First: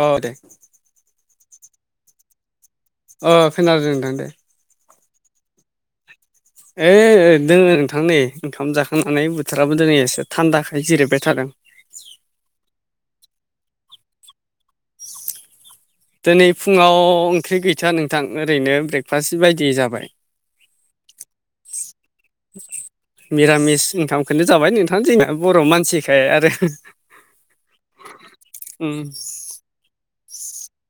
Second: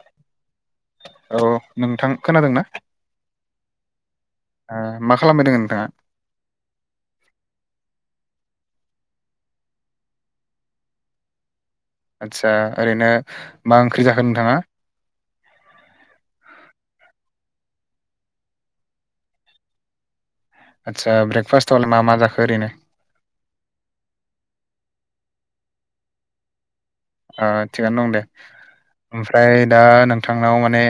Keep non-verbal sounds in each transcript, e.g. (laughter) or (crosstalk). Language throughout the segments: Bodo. औ दे। औ नोंथां खोनादोंना? अ खोनादों नोंथां दे। मा खालामबायदों नोंथाङा? ओइ दोङो नोंथां नै ओंखाम जाखांनानै बोथोराबो दङै एसे थान्दाखाय जिरायबाय थादों। आदसा ओरैनो मा ओंख्रि जाखो नोंथाङा? दिनै फुङाव ओंख्रि गैथा नोंथां ओरैनो ब्रेकफास्ट बायदि जाबाय। आदसा बेकफास्टआवलाय मा मा जोखो ओरैनो? मिरामिस नोंथांखौनो जाबाय नोंथां जोंना बर' मानसिखाय आरो। थिगानो दं दे, उम ओमफ्राय दा नोंथांनाव माने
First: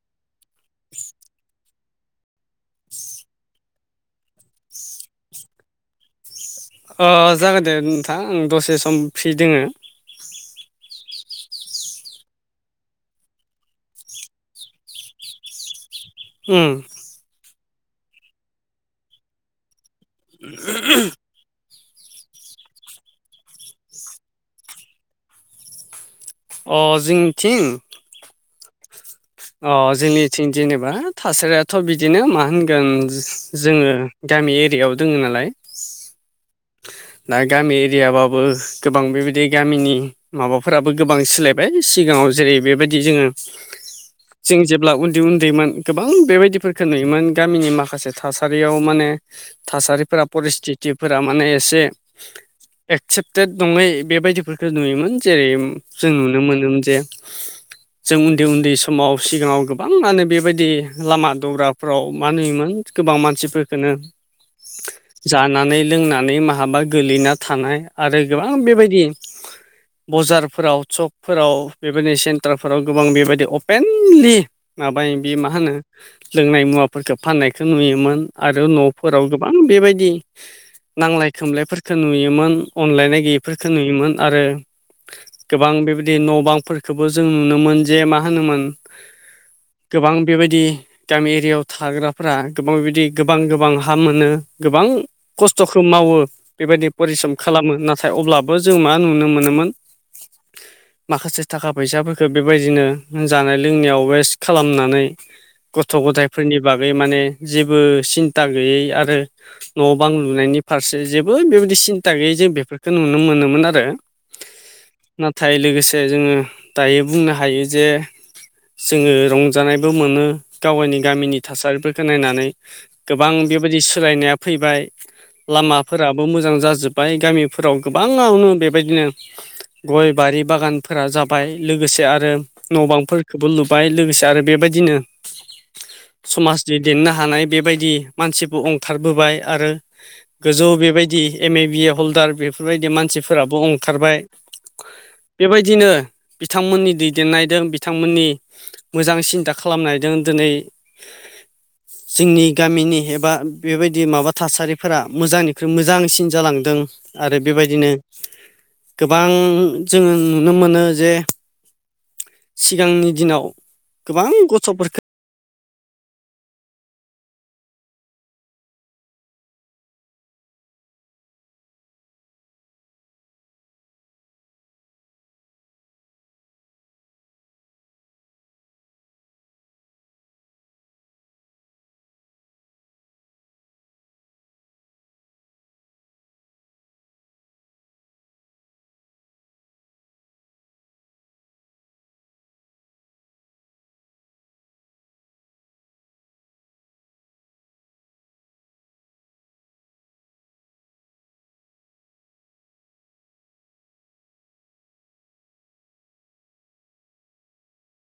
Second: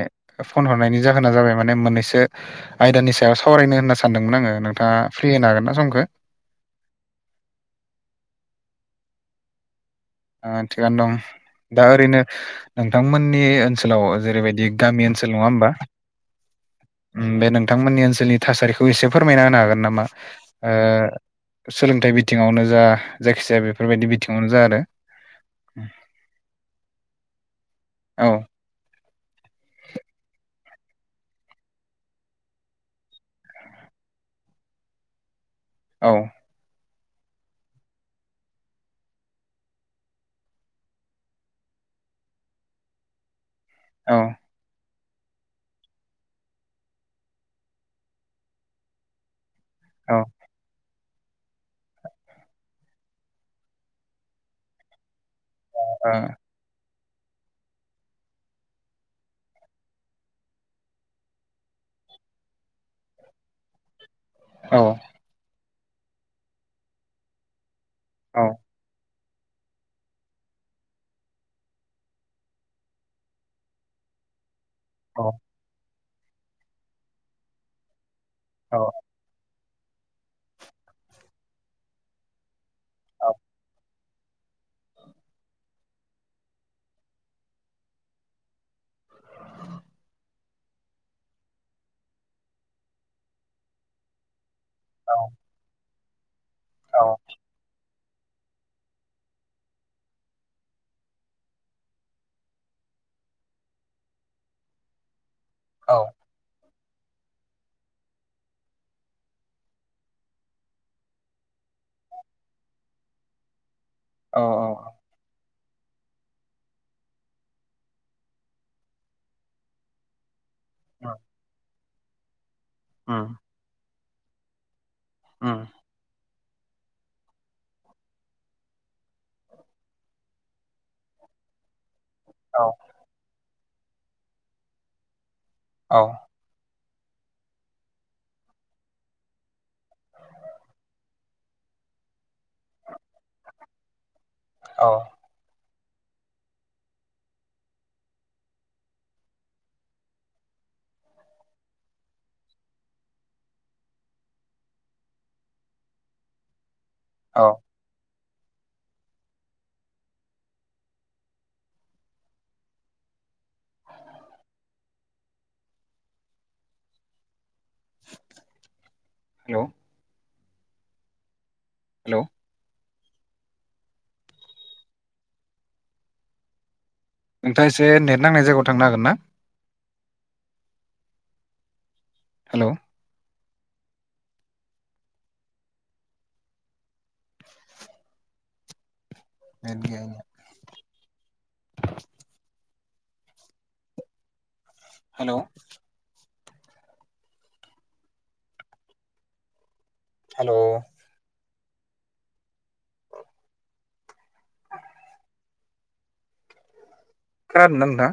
फन हरनायनि जाहोना जाबाय माने मोननैसो आयदानि सायाव सावरायनो होनना सानदोंमोन आङो नोंथाङा फ्रि होनो हागोन ना समखो? अ जागोन दे नोंथां आं दसे सम फ्रि दोङो। ओ थिगानो दं। दा ओरैनो नोंथांमोननि ओनसोलाव जेरैबायदि गामि ओनसोल नङा होमबा? ओम। ओम बे नोंथांमोननि ओनसोलनि थासारिखौ एसे फोरमायना होनो हागोन नामा? ओ सोलोंथाइ बिथिङावनो जा जायखिजाया बेफोरबायदि बिथिङावनो जा आरो। (unintelligible) अ जोंनि थिं? औ अ जोंनिथिं जेनेबा थासारियाथ' बिदिनो मा होनगोन? जोङो गामि एरियायाव दोङो नालाय। औ दा गामि एरियाबाबो गोबां बेबायदि गामिनि माबाफोराबो गोबां सोलायबाय सिगाङाव जेरै बेबायदि जोङो औ। जों जेब्ला उन्दै उन्दैमोन गोबां बेबायदिफोरखो नुयोमोन गामिनि माखासे थासारियाव माने औ थासारिफोरा परिस्थितफोरा माने एसे एक्सेप्टेड नङै बेबायदिफोरखो नुयोमोन जेरै जों नुनो मोनोमोन जे जों उन्दै उन्दै सम (unintelligible) सिगाङाव गोबाङानो बेबायदि लामा दग्राफ्राव मानुयोमोन? गोबां मानसिफोरखोनो औ। जानानै लोंनानै माहाबा गोलैना थानाय आरो औ गोबां बेबायदि बजारफोराव सकफोराव बेबायदि सेन्टारफोराव गोबां बेबायदि अ मेनलि माबायो औ बे मा होनो लोंनाय मुवाफोरखो फाननायखो नुयोमोन। आरो न'फोराव गोबां बेबायदि नांलाय खोमलायफोरखो नुयोमोन। अनलायनाय गैयिफोरखो नुयोमोन आरो (unintelligible) बां बेबायदि न' बांफोरफोरखोबो जों नुनो मोन जे मा होनोमोन गोबां बेबायदि गामि एरियाव थाग्राफोरा गोबां बिदि गोबां गोबां हा मोनो। गोबां खस्थ'खो मावो बेबायदि फरिस्रम खालामो नाथ थाय अब्लाबो जों मा नुनो मोनोमोन माखासे थाखा फैसाफोरखो बेबायदिनो जानाय लोंनायाव वेस्ट खालामनानै औ गथ' गथाय फोरनि बागै माने जेबो सिन्ता गैयै आरो न' बां लुनायनि फारसे जेबो बेबायदि सिन्ता गैयै जों बेफोरखौ नुनो मोनोमोन आरो। औ अ। नाथाय लोगोसे जोङो दायो बुंनो हायो जे जोङो रंजानायबो मोनो गावगायनि गामिनि थासारिफोरखो नायनानै। गोबां बेबायदि सोलायनाया फैबाय लामा फोराबो मोजां जाजोब्बाय गामिफोराव गोबाङावनो बेबायदिनो गय बारि बागानफोरा जाबाय लोगोसे आरो न' बांफोरफोरखोबो लुबाय लोगोसे आरो बेबायदिनो औ समाजनि देननो हानाय बेबायदि मानसिबो अंखारबोबाय आरो गोजौ बेबायदि एम ए बि ए हल्दार बेफोरबायदि मानसिफोराबो अंखारबाय। बेबायदिनो बिथांमोननि दैदेननाय दों बिथांमोननि मोजां सिन्था खालामनायदों दोनै (unintelligible) जोंनि गामिनि एबा बेबायदि माबा थासारिफोरा मोजांनिख्रुइ मोजांसिन जालांदों। औ आरो बेबायदिनो गोबां जोङो नुनो मोनो जे सिगांनि दिनाव गोबां गथ'फोरखो (inaudible) हेलौ हेलौ नोंथाङा एसे नेट नांनाय जायगायाव थांनो हागोन ना? हेलौ (inaudible) नेट गैया (inaudible) हेलौ हेल' खोनादो ना नोंथां?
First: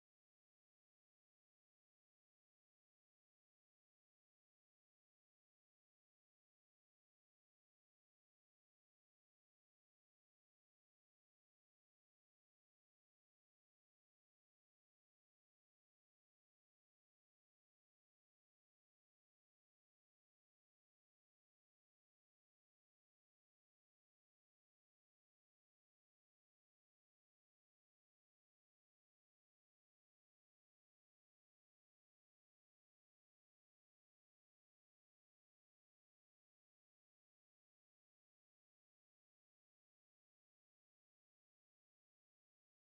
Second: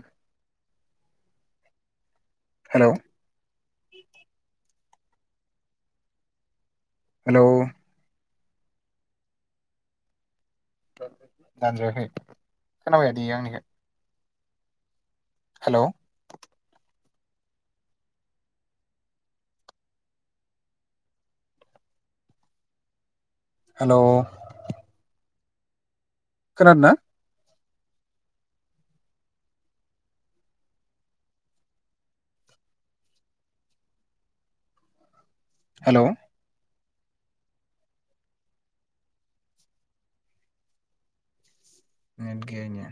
हेलौ हेलौ दानजायाखै खोनाबाय दि आंनिखो। हेलौ हेलौ खोनादो ना? हेलौ नेट गैया इनिया।